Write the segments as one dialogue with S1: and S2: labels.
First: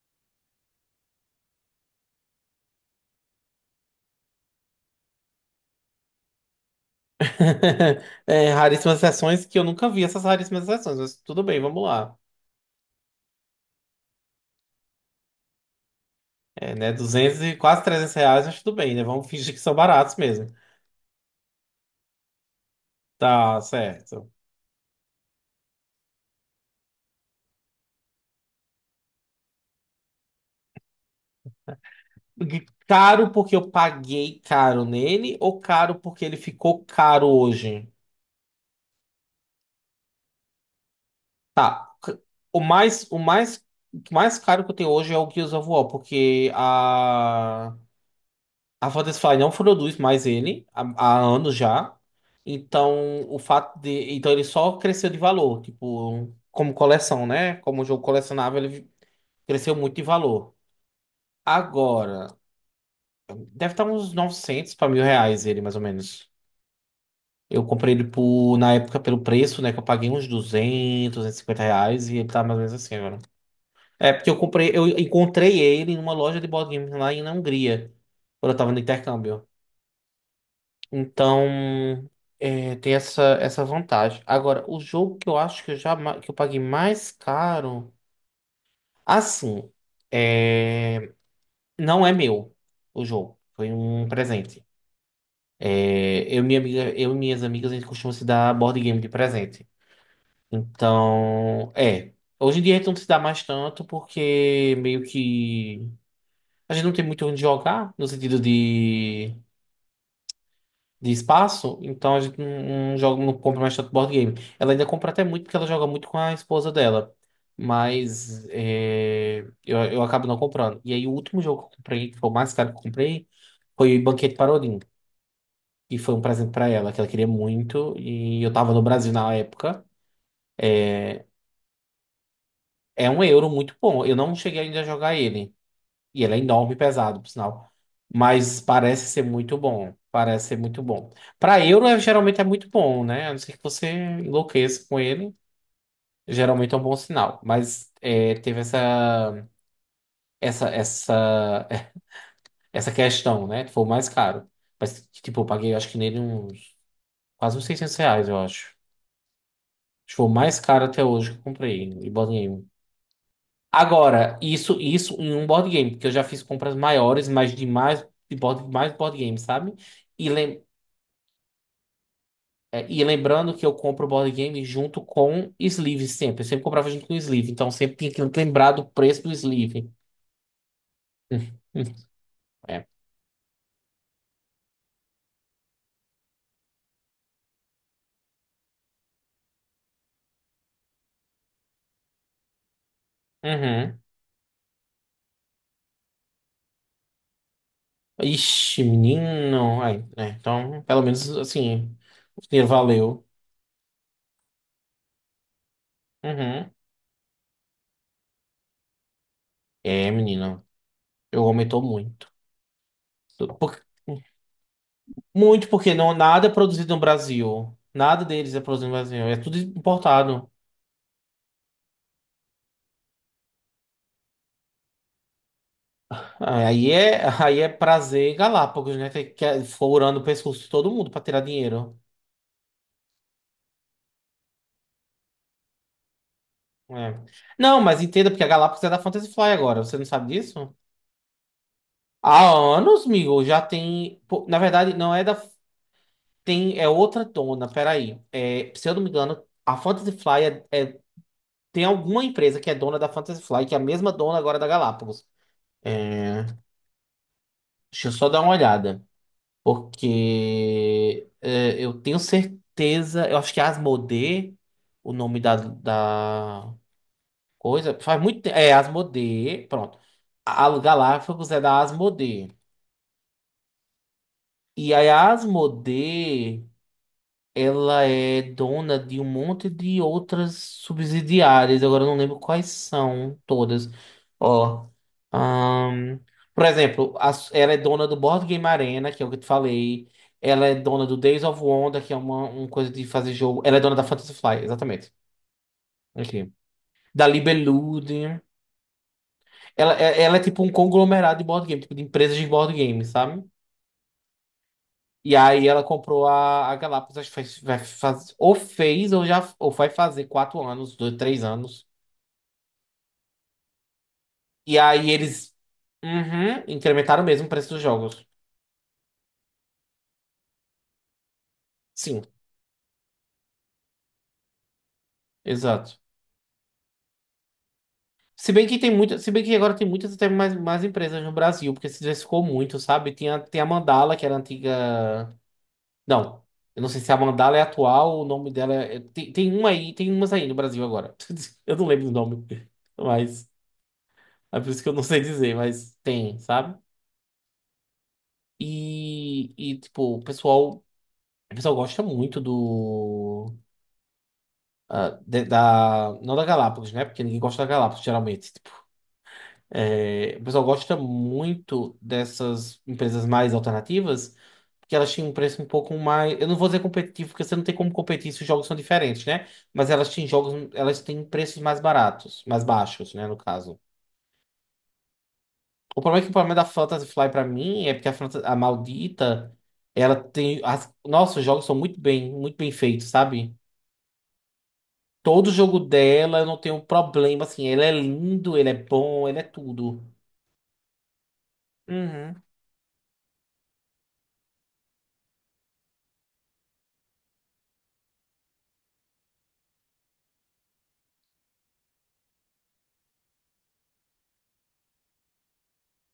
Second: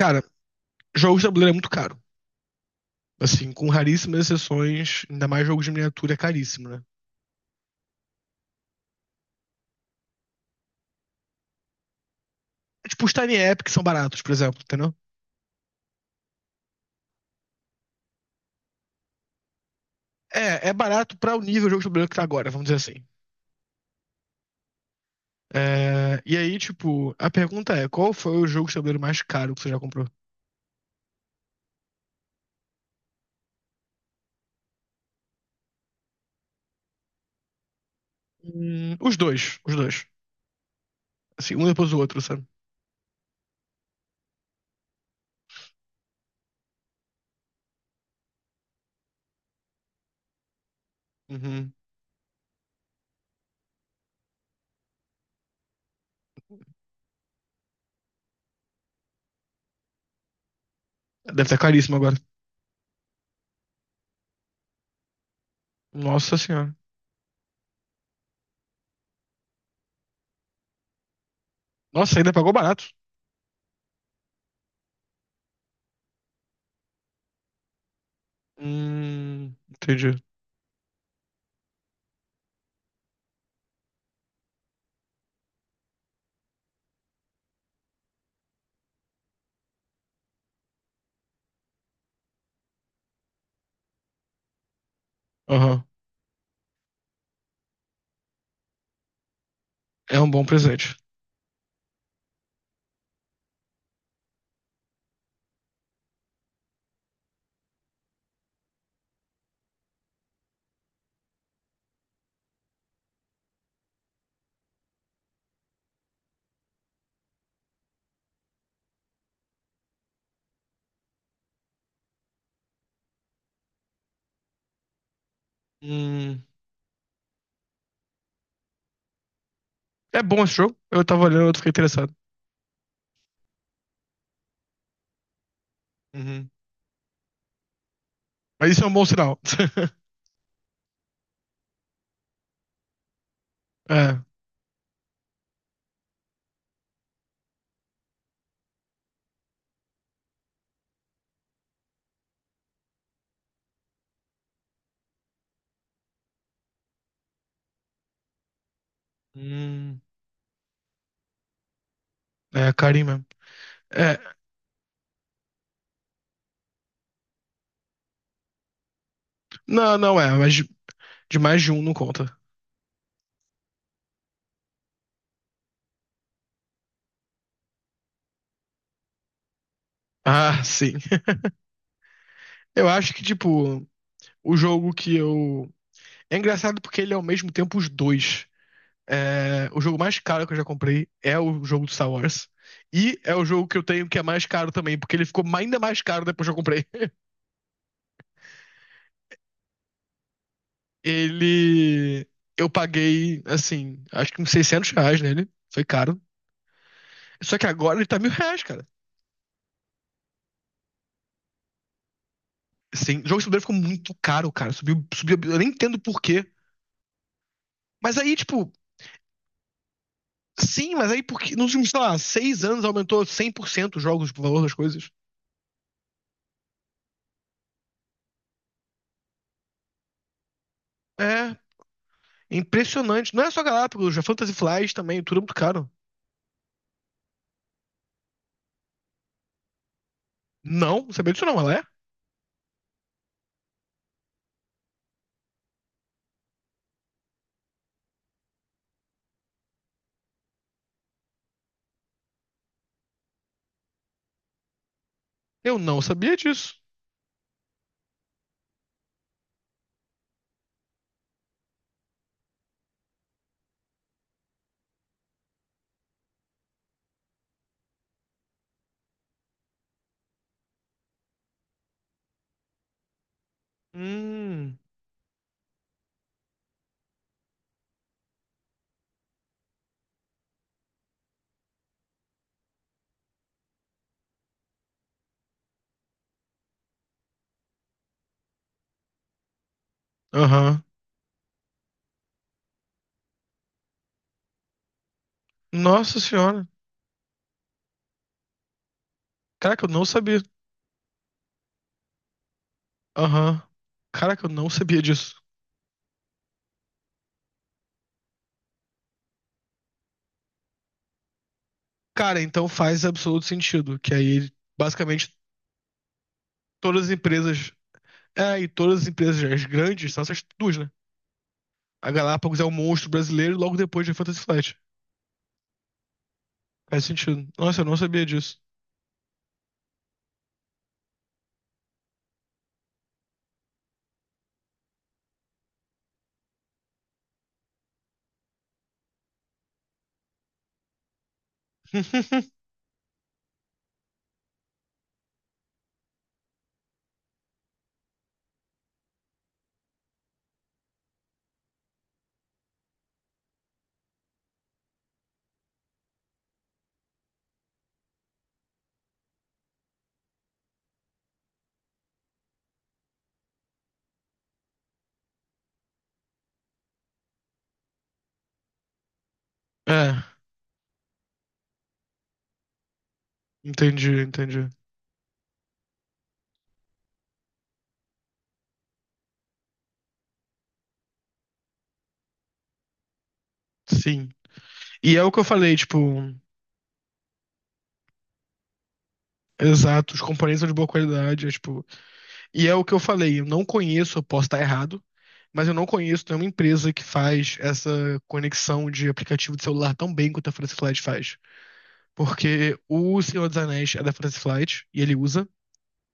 S1: Cara, jogos de tabuleiro é muito caro. Assim, com raríssimas exceções, ainda mais jogos de miniatura é caríssimo, né?
S2: É, raríssimas exceções que eu nunca vi essas raríssimas exceções, mas tudo bem, vamos lá.
S1: Tipo, os Tiny App que são baratos, por exemplo, entendeu?
S2: É, né, 200 e quase 300 reais, mas tudo bem, né? Vamos fingir que são baratos mesmo.
S1: É barato pra o nível de jogo de tabuleiro que tá agora, vamos dizer assim.
S2: Tá certo.
S1: É, e aí, tipo, a pergunta é: qual foi o jogo de tabuleiro mais caro que você já comprou?
S2: Caro porque eu paguei caro nele ou caro porque ele ficou caro hoje?
S1: Os dois, os dois. Assim, um depois
S2: Tá.
S1: do outro, sabe?
S2: O mais, o mais, o mais caro que eu tenho hoje é o Gears of War, porque a Firefly não produz mais ele há anos
S1: Uhum.
S2: já. Então, o fato de. Então, ele só cresceu de valor, tipo, como coleção, né? Como jogo colecionável, ele cresceu muito de valor.
S1: Deve estar caríssimo agora.
S2: Agora, deve estar uns 900 para 1.000 reais ele, mais ou menos.
S1: Nossa senhora.
S2: Eu comprei ele por, na época pelo preço, né? Que eu paguei uns 200, 250 reais e
S1: Nossa,
S2: ele
S1: ainda
S2: tá
S1: pagou
S2: mais ou menos
S1: barato.
S2: assim agora. É, porque eu comprei, eu encontrei ele numa loja de board games lá na Hungria, quando eu tava no intercâmbio.
S1: Entendi.
S2: Então, é, tem essa vantagem. Agora, o jogo que eu acho que eu paguei mais caro, assim, é, não é meu o jogo. Foi um presente.
S1: Aham.
S2: É, eu e minhas amigas, a gente costuma se dar board game de presente.
S1: É um bom presente.
S2: Então, é. Hoje em dia a gente não se dá mais tanto porque meio que a gente não tem muito onde jogar, no sentido de espaço, então a gente não joga, não compra mais tanto board game. Ela ainda compra até muito porque ela joga muito com a esposa dela. Mas é, eu acabo não comprando. E aí o último jogo que eu comprei, que foi o mais caro que eu comprei, foi o Banquete para Odin. E foi um
S1: Hum,
S2: presente para ela, que ela queria muito. E eu tava no Brasil na época.
S1: é bom esse jogo. Eu tava olhando, eu fiquei interessado.
S2: É um euro muito bom. Eu não cheguei ainda a jogar ele. E ele é
S1: Uhum.
S2: enorme e pesado, por sinal. Mas
S1: Mas isso é um bom
S2: parece ser
S1: sinal.
S2: muito bom. Parece ser muito bom. Para euro, geralmente é muito bom, né? A não ser que você
S1: É,
S2: enlouqueça com ele. Geralmente é um bom sinal. Mas é, teve essa, essa, essa questão, né? Foi o mais caro. Mas, tipo, eu paguei, acho que nele uns quase uns 600 reais, eu acho. Acho
S1: Hum.
S2: que foi o mais caro até hoje que eu comprei em board game.
S1: É, carinho mesmo. É,
S2: Agora, isso em um board game, porque eu já fiz compras maiores, mas de mais, de board, mais board game, sabe?
S1: não, não
S2: E
S1: é, mas
S2: lem-
S1: de mais de um não conta.
S2: É, e lembrando que eu compro o board game junto com sleeve sempre. Eu sempre comprava junto com sleeve. Então sempre tinha que lembrar do preço do sleeve.
S1: Ah, sim.
S2: É.
S1: Eu acho que, tipo, o jogo que eu. É engraçado porque ele é ao mesmo tempo os dois. É, o jogo mais caro que eu já comprei é o jogo do Star Wars. E é o jogo que eu
S2: Uhum.
S1: tenho que é mais caro também, porque ele ficou ainda mais caro depois que eu comprei.
S2: Ixi, menino. Ai, é, então, pelo menos assim,
S1: Ele.
S2: o dinheiro
S1: Eu
S2: valeu.
S1: paguei, assim, acho que uns 600 reais nele. Foi caro.
S2: Uhum.
S1: Só que agora ele tá mil reais, cara.
S2: É, menino. Eu aumentou muito.
S1: Sim, o jogo de tabuleiro ficou
S2: Por-
S1: muito caro, cara. Subiu, subiu, eu nem
S2: Muito porque
S1: entendo
S2: não,
S1: por quê.
S2: nada é produzido no Brasil.
S1: Mas
S2: Nada
S1: aí,
S2: deles é
S1: tipo,
S2: produzido no Brasil. É tudo importado.
S1: sim, mas aí porque nos últimos, sei lá, seis anos aumentou 100% os jogos, tipo, o valor das coisas.
S2: Ah, aí é prazer em Galápagos, né? É furando o pescoço de todo mundo pra tirar
S1: É,
S2: dinheiro.
S1: impressionante. Não é só Galápagos, a Fantasy Flight também, tudo é muito caro.
S2: É. Não, mas entenda, porque a Galápagos é da Fantasy Fly agora. Você não sabe disso?
S1: Não, não sabia disso não, ela é?
S2: Há anos, amigo, já tem. Pô, na verdade, não é da. Tem, é outra dona, peraí. É, se eu não me engano, a Fantasy Fly tem alguma empresa que é dona da Fantasy Fly, que é a mesma dona agora da Galápagos.
S1: Eu não
S2: É,
S1: sabia disso.
S2: deixa eu só dar uma olhada. Porque é, eu tenho certeza. Eu acho que é Asmodee, o nome da coisa, faz muito tempo. É, Asmodee, pronto. A Galápagos é da Asmodee.
S1: Hum,
S2: E aí a Asmodee, ela é dona de um monte de outras subsidiárias. Agora eu não lembro quais são todas. Ó, ahn, por exemplo, ela é dona do Board Game Arena, que é o que eu te falei. Ela é
S1: aham.
S2: dona do Days of Wonder, que é uma coisa de fazer jogo. Ela é dona da Fantasy Fly, exatamente.
S1: Nossa
S2: Aqui.
S1: senhora.
S2: Da Libelude.
S1: Caraca, eu
S2: Ela,
S1: não
S2: é- ela
S1: sabia.
S2: é tipo um conglomerado de board game, tipo de empresas de board game, sabe?
S1: Aham. Caraca, eu não sabia disso.
S2: E aí ela comprou a Galápagos, acho que faz, vai faz, ou fez, ou já, ou vai fazer 4 anos, 2, 3 anos.
S1: Cara, então faz absoluto sentido, que aí
S2: E aí
S1: basicamente
S2: eles, uhum,
S1: todas as
S2: incrementaram mesmo o preço
S1: empresas.
S2: dos jogos.
S1: É, e todas as empresas as grandes são essas duas, né? A
S2: Sim,
S1: Galápagos é o monstro brasileiro logo depois de Fantasy Flight.
S2: exato.
S1: Faz sentido. Nossa, eu não sabia
S2: Se
S1: disso.
S2: bem que tem muita, se bem que agora tem muitas até mais empresas no Brasil, porque se diversificou muito, sabe? Tinha, tem a Mandala, que era antiga. Não. Eu não sei se a mandala é atual, o nome dela é... Tem uma aí, tem umas aí no Brasil agora. Eu não lembro o nome. Mas é por isso que eu não sei dizer, mas tem, sabe? E tipo, o pessoal gosta muito do. Ah, não da Galápagos, né? Porque ninguém gosta da Galápagos, geralmente. Tipo, é, o pessoal gosta muito dessas empresas mais alternativas. Porque elas tinham um preço um pouco mais. Eu não vou dizer competitivo, porque você não tem como competir se os jogos são diferentes, né? Mas elas
S1: É,
S2: têm jogos, elas têm preços mais baratos, mais baixos, né? No caso.
S1: entendi, entendi.
S2: O problema é que o problema da Fantasy Fly pra mim é porque a, Fantasy, a maldita, ela tem. As... Nossa, os jogos são muito bem feitos, sabe?
S1: Sim. E é o que eu
S2: Todo
S1: falei,
S2: jogo
S1: tipo,
S2: dela eu não tenho problema, assim. Ele é lindo, ele é bom, ele é tudo.
S1: exato, os componentes são de boa qualidade, é, tipo,
S2: Uhum,
S1: e é o que eu falei, eu não conheço, eu posso estar errado, mas eu não conheço nenhuma empresa que faz essa conexão de aplicativo de celular tão bem quanto a Fantasy Flight faz. Porque o Senhor dos Anéis é da Fantasy Flight e ele usa.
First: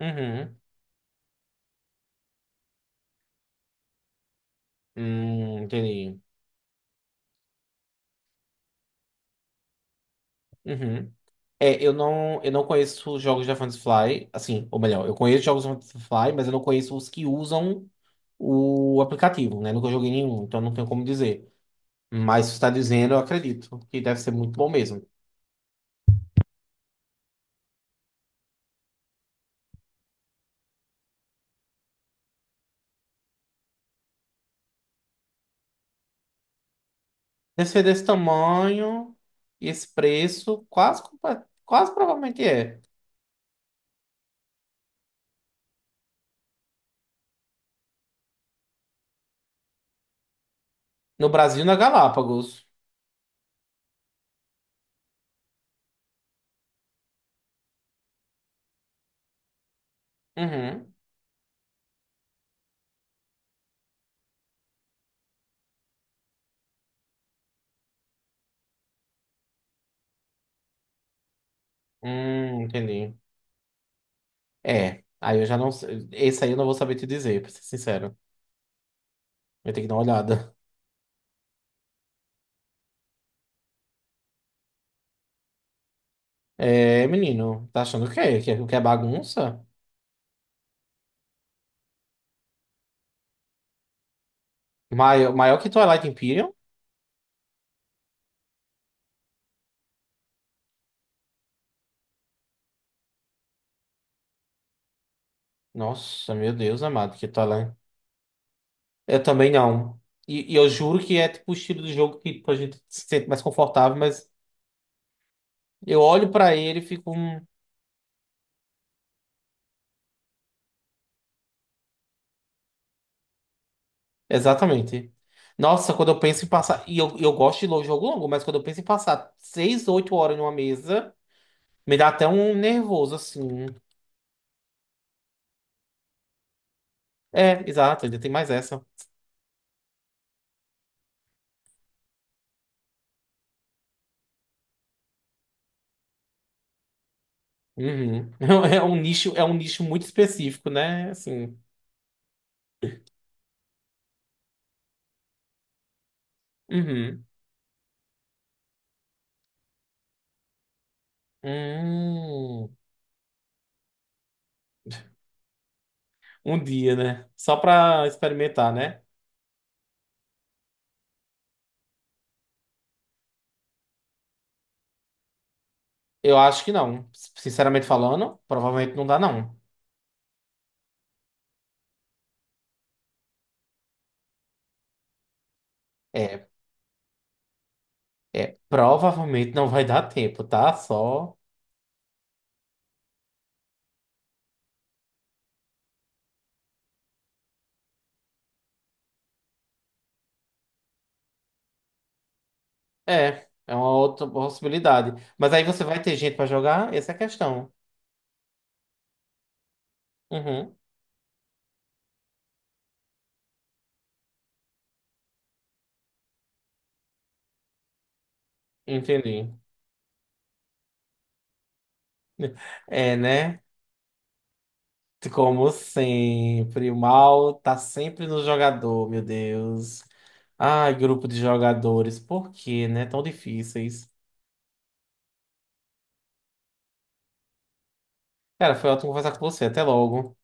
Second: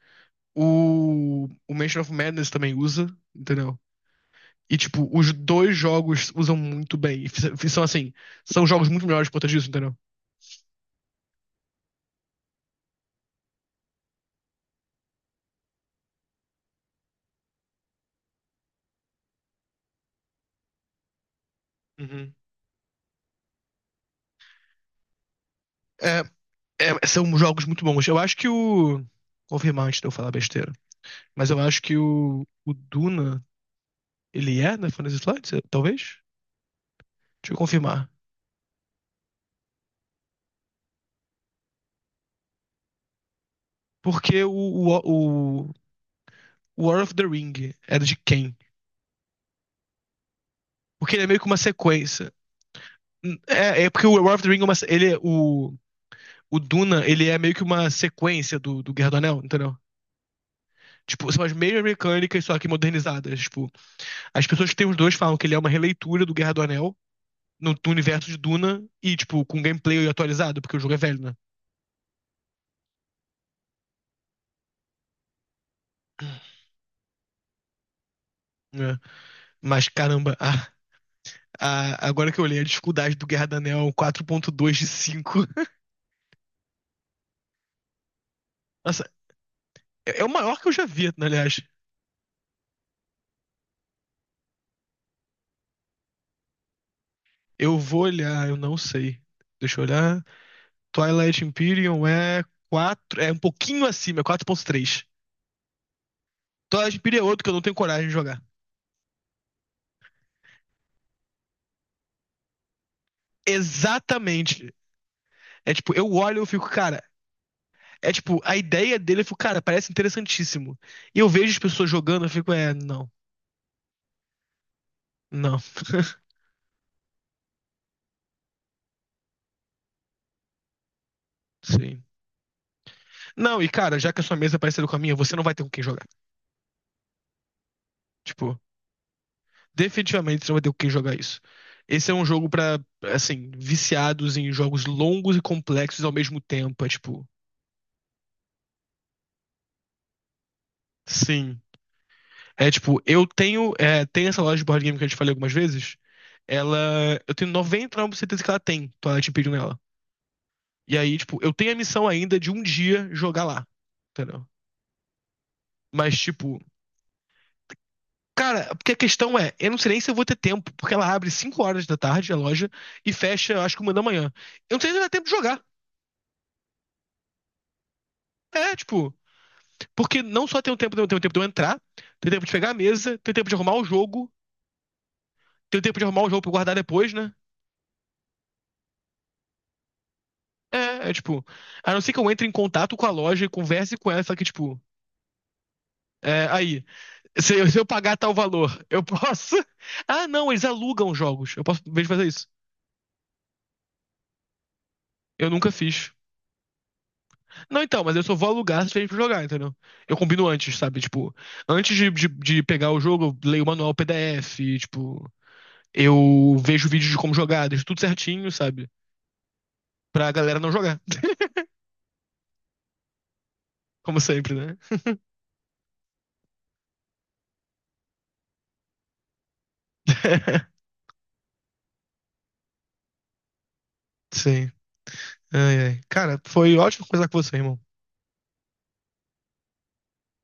S2: uhum.
S1: O Mansion of Madness também usa, entendeu? E, tipo, os dois
S2: Entendi.
S1: jogos usam muito bem. E são, assim, são jogos muito melhores por conta disso, entendeu?
S2: Uhum. É, eu não conheço os jogos da Fantasy assim, ou melhor, eu conheço jogos da Fantasy mas eu não conheço os que usam o aplicativo, né? Nunca joguei nenhum, então não tenho como dizer.
S1: Uhum.
S2: Mas se você está dizendo, eu acredito que deve ser muito bom mesmo.
S1: É, são jogos muito bons. Eu acho que o. Confirmar antes de eu falar besteira. Mas eu acho que o Duna. Ele é na Fantasy Flight, talvez? Deixa eu
S2: Deve ser desse
S1: confirmar.
S2: tamanho e esse preço, quase provavelmente é.
S1: Porque o o War of the Ring era de quem? Porque ele é
S2: No
S1: meio que uma
S2: Brasil, na
S1: sequência.
S2: Galápagos.
S1: É, é porque o War of the Ring, é uma, se- ele, é- o Duna, ele é meio que uma sequência do, do Guerra do Anel, entendeu?
S2: Uhum.
S1: Tipo, são as mesmas mecânicas, só que modernizadas. Tipo, as pessoas que têm os dois falam que ele é uma releitura do Guerra do Anel no, no universo de Duna e, tipo, com gameplay atualizado, porque o jogo é velho, né?
S2: Entendi. É, aí eu já não sei. Esse aí eu não vou saber te dizer, pra ser sincero.
S1: É.
S2: Vou ter
S1: Mas,
S2: que dar uma
S1: caramba,
S2: olhada.
S1: ah, agora que eu olhei a dificuldade do Guerra do Anel, é um 4.2 de 5
S2: É, menino, tá achando o quê? Que é
S1: Nossa,
S2: bagunça?
S1: é o maior que eu já vi, aliás.
S2: Maior, maior que Twilight Imperium?
S1: Eu vou olhar, eu não sei. Deixa eu olhar. Twilight Imperium é quatro, é um pouquinho acima, é quatro ponto três.
S2: Nossa, meu Deus
S1: Twilight
S2: amado,
S1: Imperium é
S2: que
S1: outro que eu não tenho
S2: Twilight.
S1: coragem de jogar.
S2: Eu também não. E eu juro que é tipo o estilo de jogo que tipo, a gente se sente mais confortável, mas
S1: Exatamente. É tipo,
S2: eu
S1: eu
S2: olho
S1: olho e eu
S2: pra
S1: fico,
S2: ele e
S1: cara,
S2: fico.
S1: é tipo, a ideia dele, eu fico, cara, parece interessantíssimo. E eu vejo as pessoas jogando, eu fico, é, não,
S2: Exatamente.
S1: não,
S2: Nossa, quando eu penso em passar. E eu gosto de jogo longo, mas quando eu penso em passar 6-8 horas numa mesa, me
S1: sim.
S2: dá até um nervoso,
S1: Não,
S2: assim.
S1: e cara, já que a sua mesa é parecida com a minha, você não vai ter com quem jogar.
S2: É, exato, ainda tem mais
S1: Tipo,
S2: essa.
S1: definitivamente você não vai ter com quem jogar isso. Esse é um jogo pra, assim, viciados em jogos longos e complexos ao mesmo tempo. É tipo.
S2: Uhum. É um nicho muito específico, né? Assim.
S1: Sim. É tipo, eu tenho. É, tem essa loja de board game que eu te falei algumas vezes. Ela.
S2: Uhum.
S1: Eu tenho noventa e nove por cento de certeza que ela tem Twilight Imperium nela. E aí, tipo, eu tenho a missão ainda de um
S2: Hum.
S1: dia jogar lá. Entendeu? Mas, tipo.
S2: Um dia, né? Só pra
S1: Cara,
S2: experimentar,
S1: porque a
S2: né?
S1: questão é, eu não sei nem se eu vou ter tempo, porque ela abre 5 horas da tarde a loja e fecha, eu acho que uma da manhã. Eu não sei se vai ter tempo de jogar.
S2: Eu acho que não. Sinceramente falando,
S1: É,
S2: provavelmente não
S1: tipo,
S2: dá, não.
S1: porque não só tem o tempo, tem o tempo, tem o tempo de eu entrar, tem o tempo de pegar a mesa, tem o tempo de arrumar o jogo, tem o tempo de arrumar o jogo pra
S2: É,
S1: eu guardar depois, né?
S2: Provavelmente não vai dar tempo, tá?
S1: É, é
S2: Só.
S1: tipo, a não ser que eu entre em contato com a loja e converse com ela, só que, tipo, é, aí, se eu pagar tal valor, eu posso. Ah, não, eles alugam jogos. Eu posso, em vez de fazer isso.
S2: É uma outra possibilidade.
S1: Eu
S2: Mas aí
S1: nunca
S2: você vai
S1: fiz.
S2: ter gente pra jogar? Essa é a questão.
S1: Não, então, mas eu só vou alugar se tiver pra jogar, entendeu? Eu combino antes,
S2: Uhum.
S1: sabe? Tipo, antes de pegar o jogo, eu leio o manual PDF, tipo, eu vejo vídeos de como jogar, deixo tudo certinho, sabe?
S2: Entendi.
S1: Pra galera não jogar,
S2: É, né?
S1: como sempre, né?
S2: Como sempre, o mal tá sempre no jogador, meu Deus. Ai, grupo de jogadores, por que, né? Tão difíceis.
S1: Sim. Ai, ai. Cara, foi ótimo conversar com você, irmão.
S2: Cara, foi ótimo conversar com você. Até logo.